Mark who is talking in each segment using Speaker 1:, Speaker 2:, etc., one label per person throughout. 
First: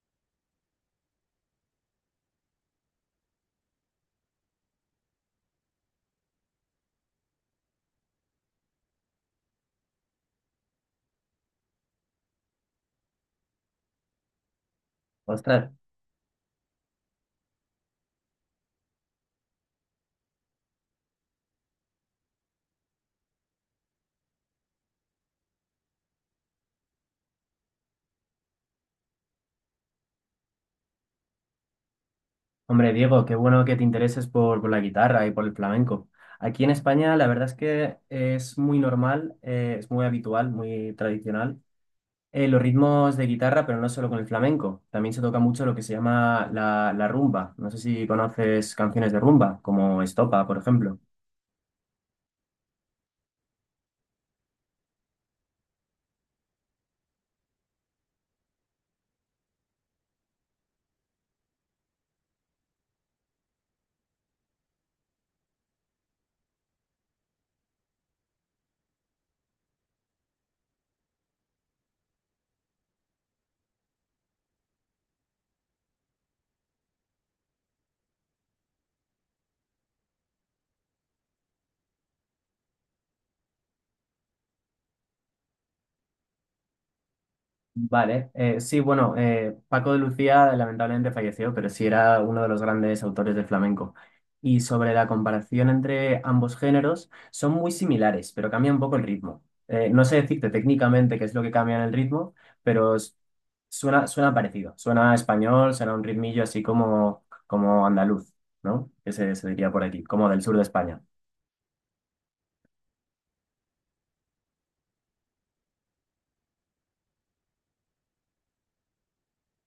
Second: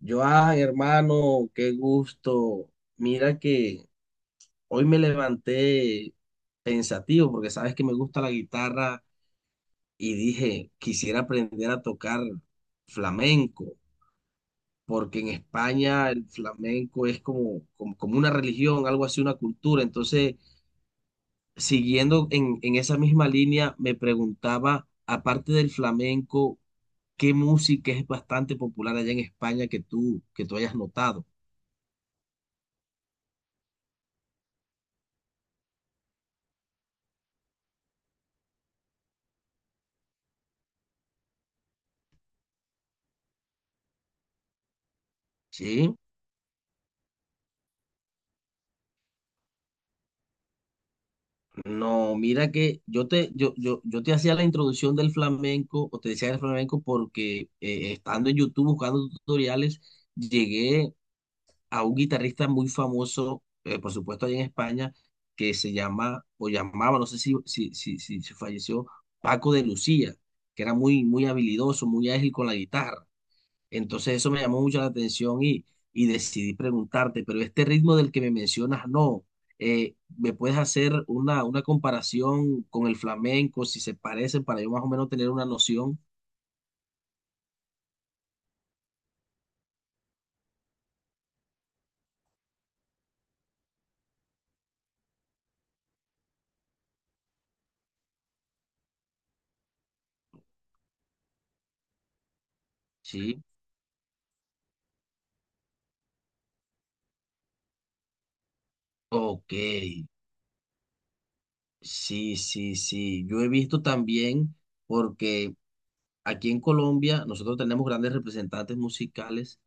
Speaker 1: Yo, ay, hermano, qué gusto. Mira que hoy me levanté pensativo porque sabes que me gusta la guitarra y dije, quisiera aprender a tocar flamenco, porque en
Speaker 2: Ostras,
Speaker 1: España el flamenco es como una religión, algo así, una cultura. Entonces, siguiendo en esa misma línea, me preguntaba, aparte del flamenco, ¿qué música es bastante popular allá en España que tú hayas notado?
Speaker 2: hombre Diego, qué bueno que te intereses por la guitarra y por el flamenco. Aquí en España la verdad es que es muy normal, es muy habitual, muy tradicional los ritmos de guitarra, pero no solo con el flamenco. También se toca mucho lo que se
Speaker 1: ¿Sí?
Speaker 2: llama la rumba. No sé si conoces canciones de rumba, como Estopa, por ejemplo.
Speaker 1: No, mira que yo te hacía la introducción del flamenco, o te decía del flamenco, porque estando en YouTube buscando tutoriales, llegué a un guitarrista muy famoso, por supuesto, allá en España, que se llama, o llamaba, no sé si falleció, Paco de Lucía, que era muy, muy habilidoso, muy ágil con la guitarra. Entonces eso me llamó mucho la atención y decidí preguntarte, pero este ritmo del que me mencionas, no. ¿Me puedes hacer una comparación con el flamenco, si se parecen, para yo más o menos tener una noción?
Speaker 2: Vale, sí, bueno, Paco de Lucía lamentablemente falleció, pero sí era uno de los grandes autores de flamenco. Y sobre la comparación entre ambos géneros, son muy similares, pero cambia un poco el ritmo. No sé decirte técnicamente qué es lo que cambia en el ritmo, pero
Speaker 1: Sí.
Speaker 2: suena parecido. Suena a español, suena a un ritmillo así como andaluz, ¿no? Que se
Speaker 1: Ok,
Speaker 2: diría por aquí, como del sur de España.
Speaker 1: sí, sí, sí. Yo he visto también, porque aquí en Colombia nosotros tenemos grandes representantes musicales.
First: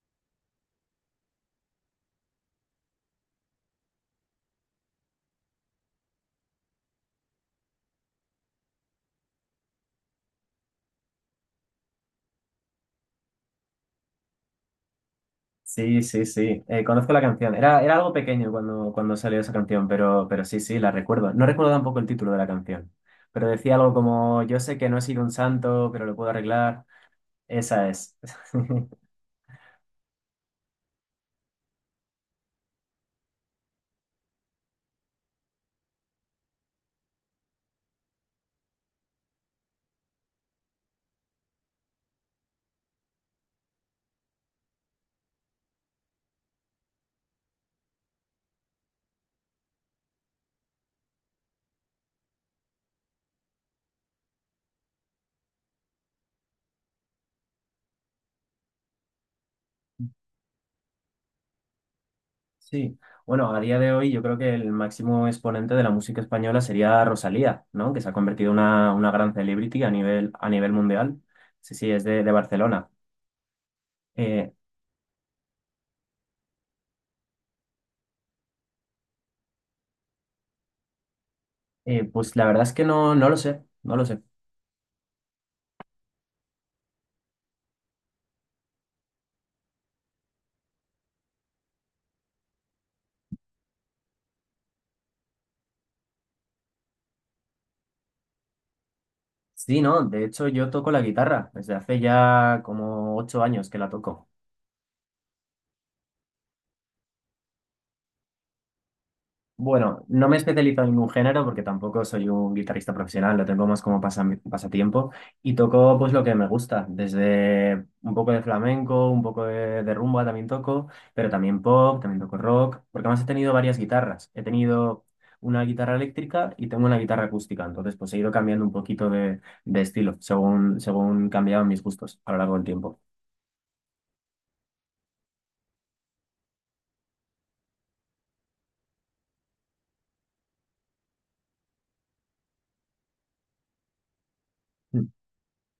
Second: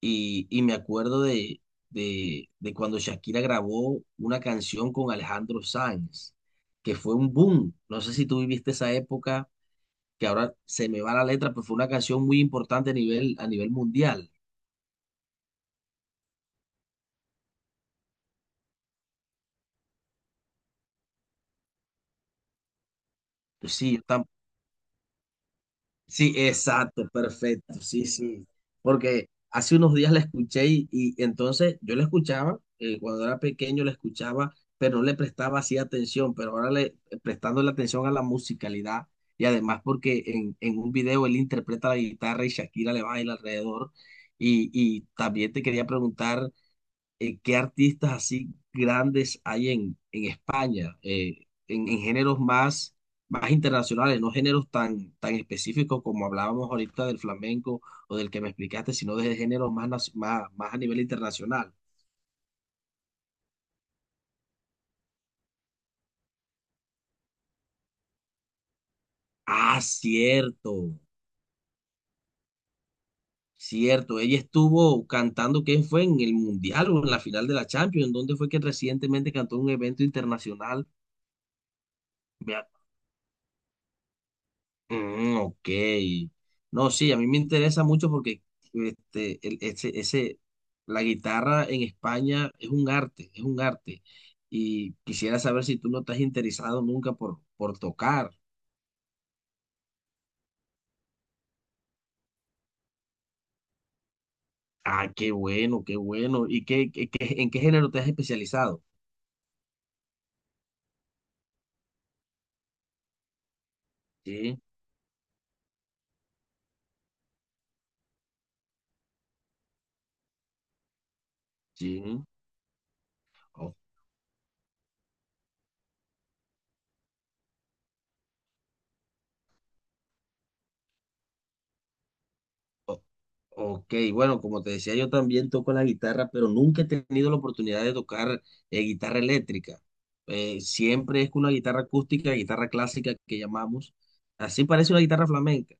Speaker 1: Y me acuerdo de cuando Shakira grabó una canción con Alejandro Sanz, que fue un boom. No sé si tú viviste esa época, que ahora se me va la letra, pero fue una canción muy importante a nivel mundial.
Speaker 2: Sí, sí, sí. Conozco la canción. Era algo pequeño cuando salió esa canción, pero sí, sí, la recuerdo. No recuerdo tampoco el título de la canción, pero
Speaker 1: Pues
Speaker 2: decía algo
Speaker 1: sí,
Speaker 2: como, yo sé que no he sido un santo, pero lo puedo
Speaker 1: sí,
Speaker 2: arreglar.
Speaker 1: exacto, perfecto,
Speaker 2: Esa
Speaker 1: sí,
Speaker 2: es.
Speaker 1: sí. Porque hace unos días la escuché y entonces yo la escuchaba, cuando era pequeño la escuchaba, pero no le prestaba así atención, pero ahora le prestando la atención a la musicalidad y además porque en un video él interpreta la guitarra y Shakira le baila alrededor. Y también te quería preguntar qué artistas así grandes hay en España, en géneros más internacionales, no géneros tan específicos como hablábamos ahorita del flamenco o del que me explicaste, sino de géneros más, más a nivel internacional.
Speaker 2: Sí. Bueno, a día de hoy yo creo que el máximo exponente de la música española sería Rosalía, ¿no? Que se ha convertido en una gran
Speaker 1: Ah,
Speaker 2: celebrity a nivel
Speaker 1: cierto,
Speaker 2: mundial. Sí, sí, es de Barcelona.
Speaker 1: cierto. Ella
Speaker 2: Eh,
Speaker 1: estuvo cantando, ¿qué fue? ¿En el Mundial o en la final de la Champions, donde fue que recientemente cantó en un evento internacional?
Speaker 2: pues la
Speaker 1: Me,
Speaker 2: verdad es que no, no lo sé, no lo sé.
Speaker 1: Mm, ok. No, sí, a mí me interesa mucho porque ese, la guitarra en España es un arte, es un arte. Y quisiera saber si tú no estás interesado nunca por tocar.
Speaker 2: Sí, no, de hecho yo toco la guitarra desde hace ya como 8 años que la toco.
Speaker 1: Ah, qué bueno, qué bueno. ¿Y qué en qué género te has especializado?
Speaker 2: Bueno, no me especializo en ningún género porque tampoco soy un guitarrista profesional, lo tengo más como
Speaker 1: Sí,
Speaker 2: pasatiempo y toco pues lo que me gusta, desde un poco de flamenco, un poco de rumba también toco, pero también pop, también
Speaker 1: sí.
Speaker 2: toco rock, porque además he tenido
Speaker 1: O-
Speaker 2: varias guitarras. He tenido una guitarra eléctrica y tengo una guitarra acústica, entonces pues he ido cambiando un poquito de estilo según cambiaban mis gustos a lo largo del tiempo.
Speaker 1: o- Ok, bueno, como te decía, yo también toco la guitarra, pero nunca he tenido la oportunidad de tocar guitarra eléctrica. Siempre es con una guitarra acústica, guitarra clásica que llamamos. Así parece una guitarra flamenca,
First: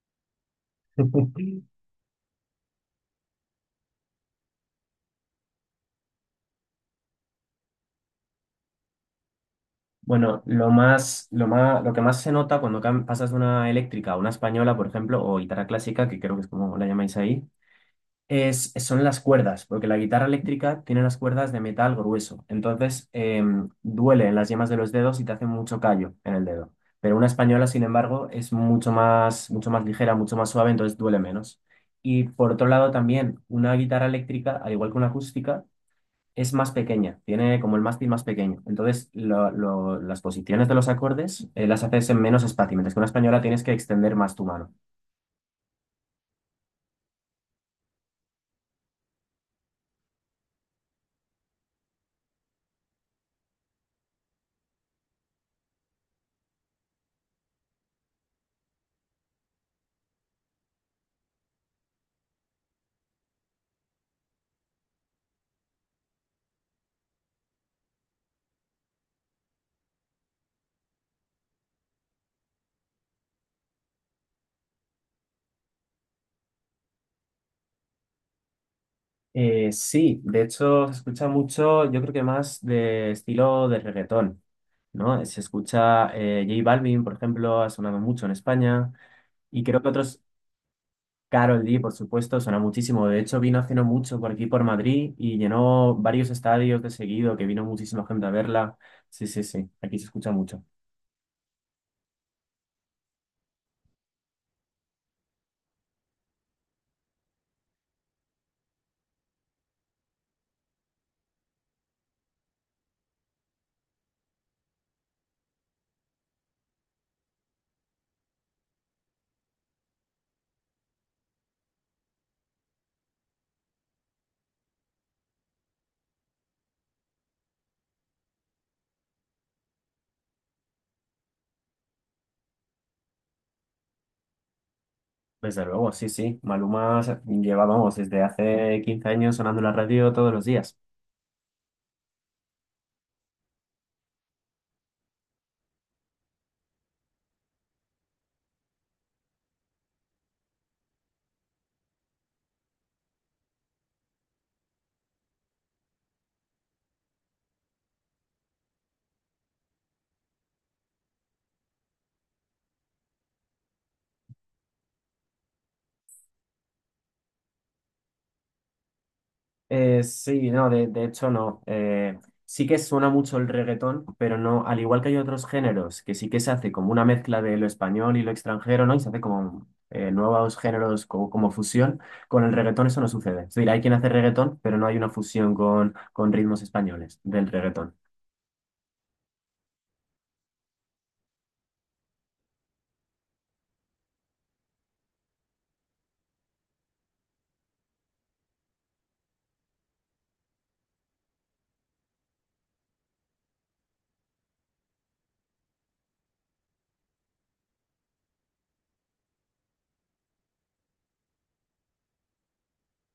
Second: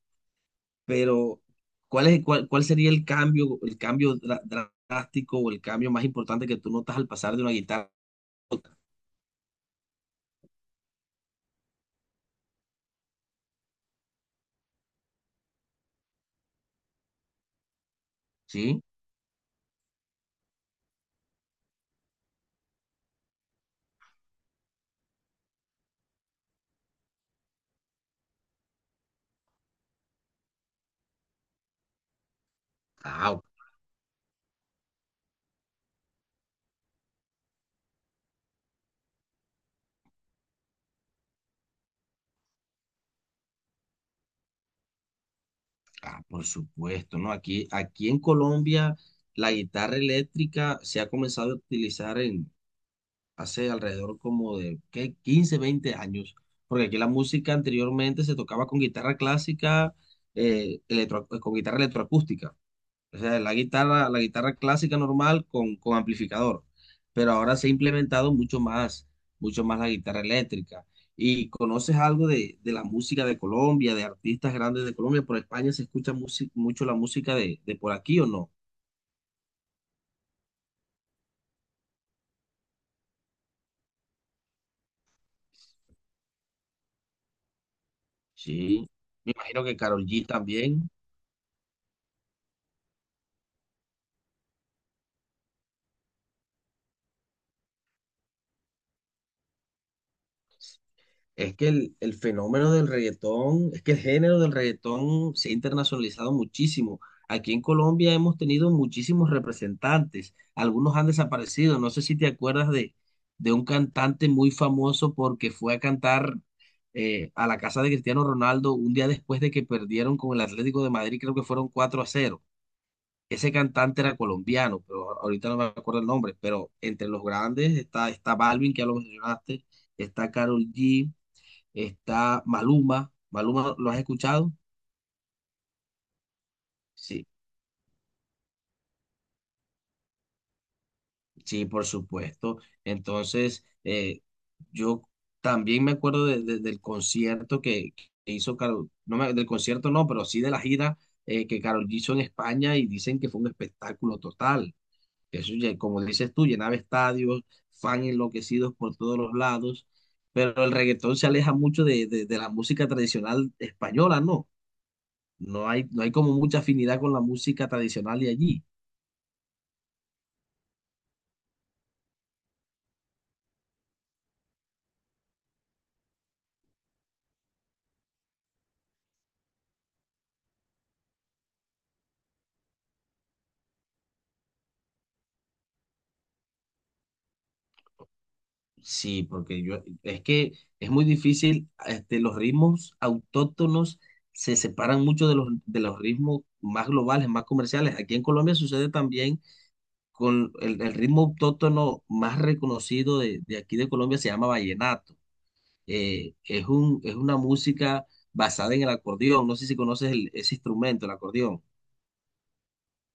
Speaker 1: pero ¿cuál es, cuál sería el cambio drástico o el cambio más importante que tú notas al pasar de una guitarra?
Speaker 2: Bueno, lo que más se nota cuando pasas de una eléctrica a una española, por ejemplo, o guitarra clásica, que creo que es como la llamáis ahí,
Speaker 1: ¿Sí?
Speaker 2: son las cuerdas, porque la guitarra eléctrica tiene las cuerdas de metal grueso, entonces duele en las yemas de los dedos y te hace mucho callo en el dedo. Pero una española, sin embargo, es mucho más ligera, mucho más suave, entonces duele menos. Y por otro lado,
Speaker 1: Ah,
Speaker 2: también
Speaker 1: o-
Speaker 2: una guitarra eléctrica, al igual que una acústica, es más pequeña, tiene como el mástil más pequeño. Entonces, las posiciones de los acordes las haces en menos espacio, mientras que una española tienes que extender más tu mano.
Speaker 1: ah, por supuesto, ¿no? Aquí, aquí en Colombia la guitarra eléctrica se ha comenzado a utilizar hace alrededor como de ¿qué? 15 o 20 años, porque aquí la música anteriormente se tocaba con guitarra clásica, con guitarra electroacústica, o sea, la guitarra clásica normal con amplificador, pero ahora se ha implementado mucho más la guitarra eléctrica. ¿Y conoces algo de la música de Colombia, de artistas grandes de Colombia? ¿Por España se escucha mucho la música de por aquí o no?
Speaker 2: Sí, de hecho, se escucha mucho, yo creo que más de estilo de reggaetón, ¿no? Se escucha J Balvin, por ejemplo, ha sonado mucho en
Speaker 1: Sí,
Speaker 2: España,
Speaker 1: me imagino
Speaker 2: y
Speaker 1: que
Speaker 2: creo que
Speaker 1: Karol
Speaker 2: otros,
Speaker 1: G también.
Speaker 2: Karol G, por supuesto, suena muchísimo. De hecho, vino hace no mucho por aquí, por Madrid, y llenó varios estadios de seguido, que vino muchísima gente a verla. Sí, sí, sí, aquí se escucha mucho.
Speaker 1: Es que el fenómeno del reggaetón, es que el género del reggaetón se ha internacionalizado muchísimo. Aquí en Colombia hemos tenido muchísimos representantes, algunos han desaparecido. No sé si te acuerdas de un cantante muy famoso porque fue a cantar a la casa de Cristiano Ronaldo un día después de que perdieron con el Atlético de Madrid, creo que fueron 4-0. Ese cantante era colombiano, pero ahorita no me acuerdo el nombre, pero entre los grandes está, está Balvin, que ya lo mencionaste, está Karol G, está Maluma. ¿Maluma lo has escuchado?
Speaker 2: Desde luego, sí, sí. Maluma
Speaker 1: Sí,
Speaker 2: lleva, vamos, desde hace 15 años sonando en la radio todos los días.
Speaker 1: sí, por supuesto. Entonces, yo también me acuerdo del concierto que hizo Karol, del concierto no, pero sí de la gira que Karol G hizo en España y dicen que fue un espectáculo total. Eso, ya- como dices tú, llenaba estadios, fans enloquecidos por todos los lados, pero el reggaetón se aleja mucho de de la música tradicional española, ¿no? No hay, no hay como mucha afinidad con la música tradicional de allí.
Speaker 2: Sí, no, de hecho no. Sí que suena mucho el reggaetón, pero no, al igual que hay otros géneros, que sí que se hace como una mezcla de lo español y lo extranjero, ¿no? Y se hace como nuevos géneros como, fusión. Con el reggaetón eso no sucede. Es decir, hay quien hace reggaetón, pero no hay una fusión con ritmos españoles del reggaetón.
Speaker 1: Sí, porque yo, es que es muy difícil, este, los ritmos autóctonos se separan mucho de los ritmos más globales, más comerciales. Aquí en Colombia sucede también con el ritmo autóctono más reconocido de aquí de Colombia, se llama vallenato. Es una música basada en el acordeón, no sé si conoces ese instrumento, el acordeón.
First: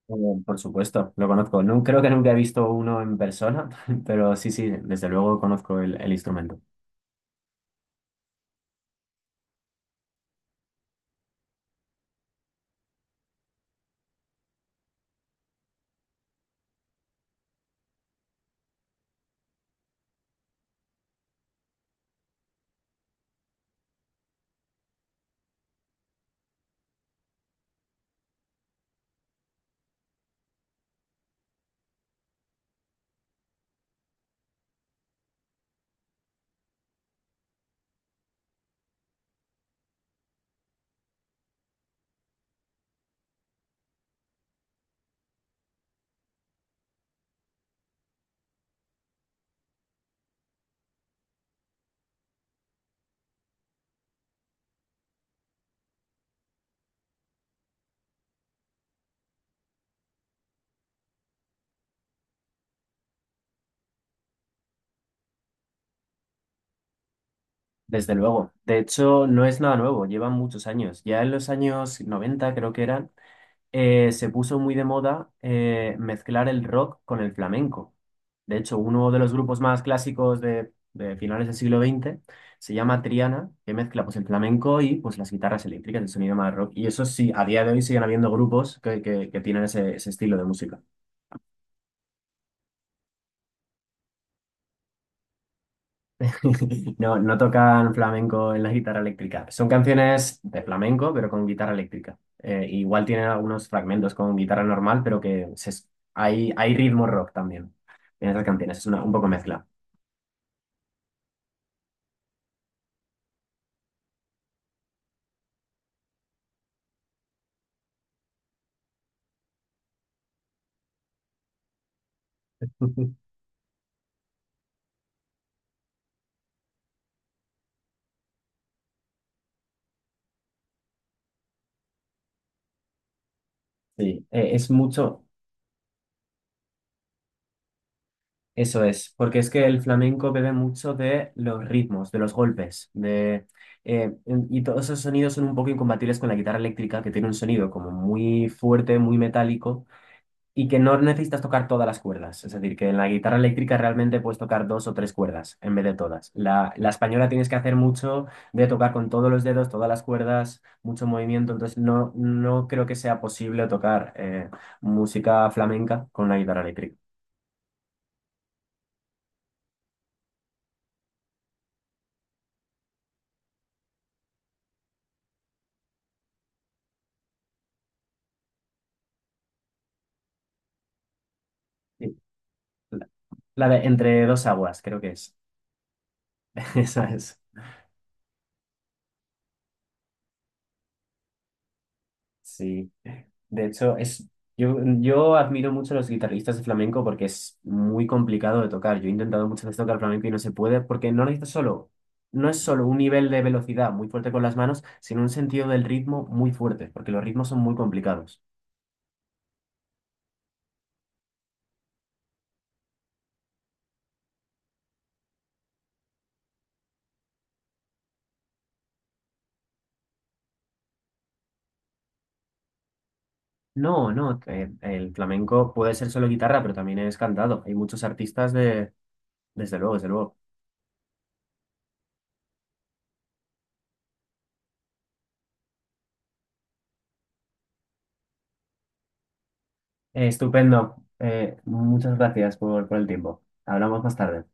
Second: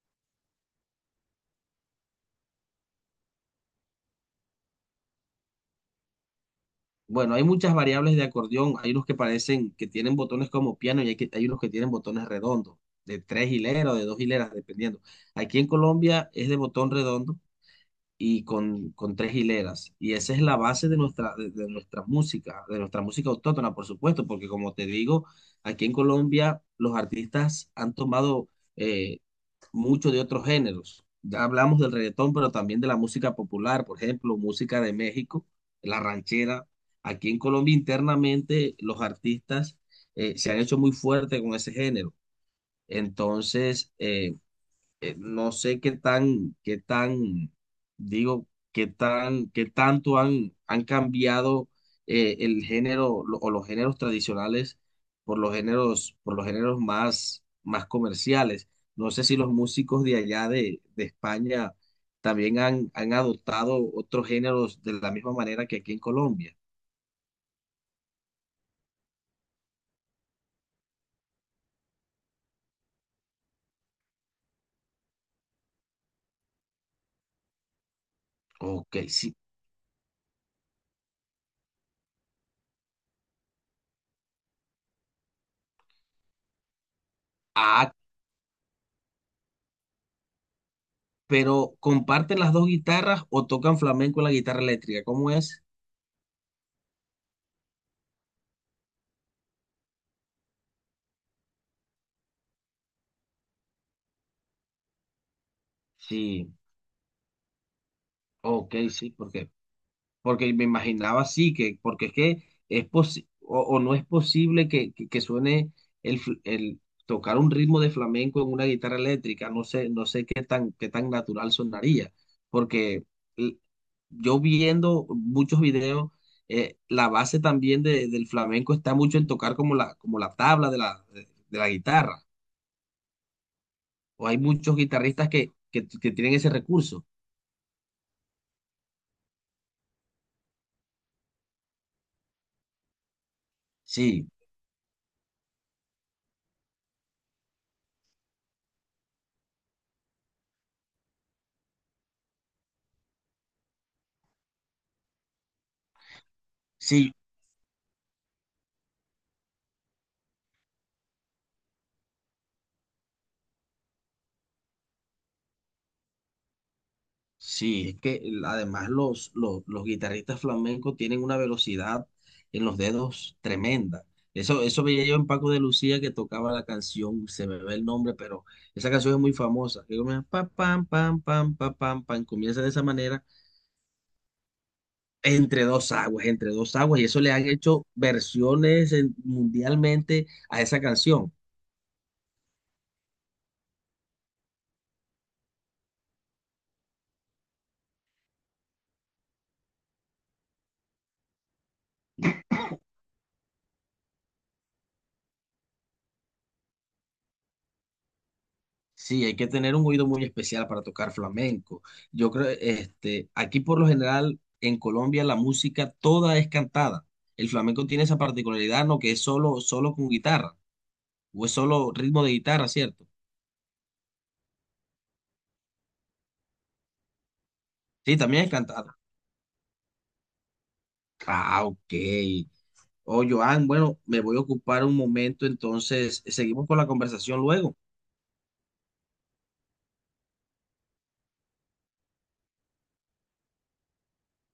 Speaker 2: Eh, Por supuesto, lo conozco. No, creo que nunca he visto uno en persona, pero sí, sí, desde luego conozco el instrumento.
Speaker 1: Bueno, hay muchas variables de acordeón. Hay unos que parecen que tienen botones como piano y hay, hay unos que tienen botones redondos, de tres hileras o de dos hileras, dependiendo. Aquí en Colombia es de botón redondo y con tres hileras. Y esa es la base de nuestra, de nuestra música autóctona, por supuesto, porque como te digo, aquí en Colombia los artistas han tomado eh, mucho de otros géneros. Ya hablamos del reggaetón, pero también de la música popular, por ejemplo, música de México, la ranchera. Aquí en Colombia internamente los artistas se han hecho muy fuerte con ese género. Entonces, no sé qué tan, digo, qué tan, qué tanto han, han cambiado el género lo- o los géneros tradicionales por los géneros más, más comerciales. No sé si los músicos de allá de España también han, han adoptado otros géneros de la misma manera que aquí en Colombia.
Speaker 2: Desde luego. De hecho, no es nada nuevo, llevan muchos años. Ya en los años 90 creo que eran, se puso muy de moda mezclar el rock con el flamenco. De hecho,
Speaker 1: Ok,
Speaker 2: uno de los
Speaker 1: sí.
Speaker 2: grupos más clásicos de finales del siglo XX se llama Triana, que mezcla pues, el flamenco y pues, las guitarras eléctricas, el sonido más rock. Y eso sí, a día de hoy
Speaker 1: Ah,
Speaker 2: siguen habiendo grupos que tienen ese estilo de música.
Speaker 1: pero ¿comparten las dos guitarras o tocan flamenco en la guitarra eléctrica? ¿Cómo es?
Speaker 2: No, no tocan flamenco en la guitarra eléctrica. Son canciones de flamenco, pero con guitarra eléctrica. Igual tienen algunos fragmentos con guitarra normal, pero que hay,
Speaker 1: Sí,
Speaker 2: hay ritmo rock también en esas
Speaker 1: ok,
Speaker 2: canciones. Es una, un
Speaker 1: sí,
Speaker 2: poco mezcla.
Speaker 1: porque me imaginaba así, que, porque es que es posi- o no es posible que suene el tocar un ritmo de flamenco en una guitarra eléctrica, no sé, no sé qué tan natural sonaría, porque l- yo viendo muchos videos, la base también del flamenco está mucho en tocar como la tabla de la, de la guitarra,
Speaker 2: Sí,
Speaker 1: o hay
Speaker 2: es
Speaker 1: muchos
Speaker 2: mucho,
Speaker 1: guitarristas que tienen ese recurso.
Speaker 2: eso es, porque es que el flamenco bebe mucho de los ritmos, de los golpes, de,
Speaker 1: Sí,
Speaker 2: y todos esos sonidos son un poco incompatibles con la guitarra eléctrica, que tiene un sonido como muy fuerte, muy metálico y que no necesitas tocar todas las cuerdas. Es decir, que en la guitarra eléctrica realmente puedes tocar dos o tres cuerdas en vez de todas. La
Speaker 1: sí,
Speaker 2: española tienes que hacer mucho de tocar con todos los dedos, todas las cuerdas, mucho movimiento. Entonces no, no creo que sea posible tocar música flamenca con una guitarra eléctrica.
Speaker 1: sí, es que además los, los guitarristas flamencos tienen una velocidad en los dedos tremenda. Eso veía yo en Paco de Lucía que tocaba la canción, se me ve el nombre, pero esa canción es muy famosa. Que comienza pa, pam, pam, pam, pa, pam,
Speaker 2: Sí,
Speaker 1: pam, comienza de esa
Speaker 2: La
Speaker 1: manera,
Speaker 2: la de Entre dos aguas, creo que es.
Speaker 1: entre dos aguas,
Speaker 2: Esa
Speaker 1: y eso le
Speaker 2: es.
Speaker 1: han hecho versiones mundialmente a esa canción.
Speaker 2: Sí, de hecho, yo admiro mucho a los guitarristas de flamenco porque es muy complicado de tocar. Yo he intentado muchas veces tocar flamenco y no se puede porque no necesitas solo, no es solo un nivel de velocidad muy fuerte con las manos, sino un sentido del ritmo muy fuerte, porque los ritmos son muy complicados.
Speaker 1: Sí, hay que tener un oído muy especial para tocar flamenco. Yo creo, este, aquí por lo general en Colombia la música toda es cantada. El flamenco tiene esa particularidad, ¿no? Que es solo, solo con guitarra, o es solo ritmo de guitarra, ¿cierto?
Speaker 2: No, no, el flamenco puede ser solo guitarra, pero también es cantado. Hay muchos
Speaker 1: Sí, también es
Speaker 2: artistas de,
Speaker 1: cantado.
Speaker 2: desde luego, desde luego.
Speaker 1: Ah, ok. Oh, Joan, bueno, me voy a ocupar un momento, entonces seguimos con la conversación luego.
Speaker 2: Estupendo. Muchas gracias por el tiempo. Hablamos más tarde.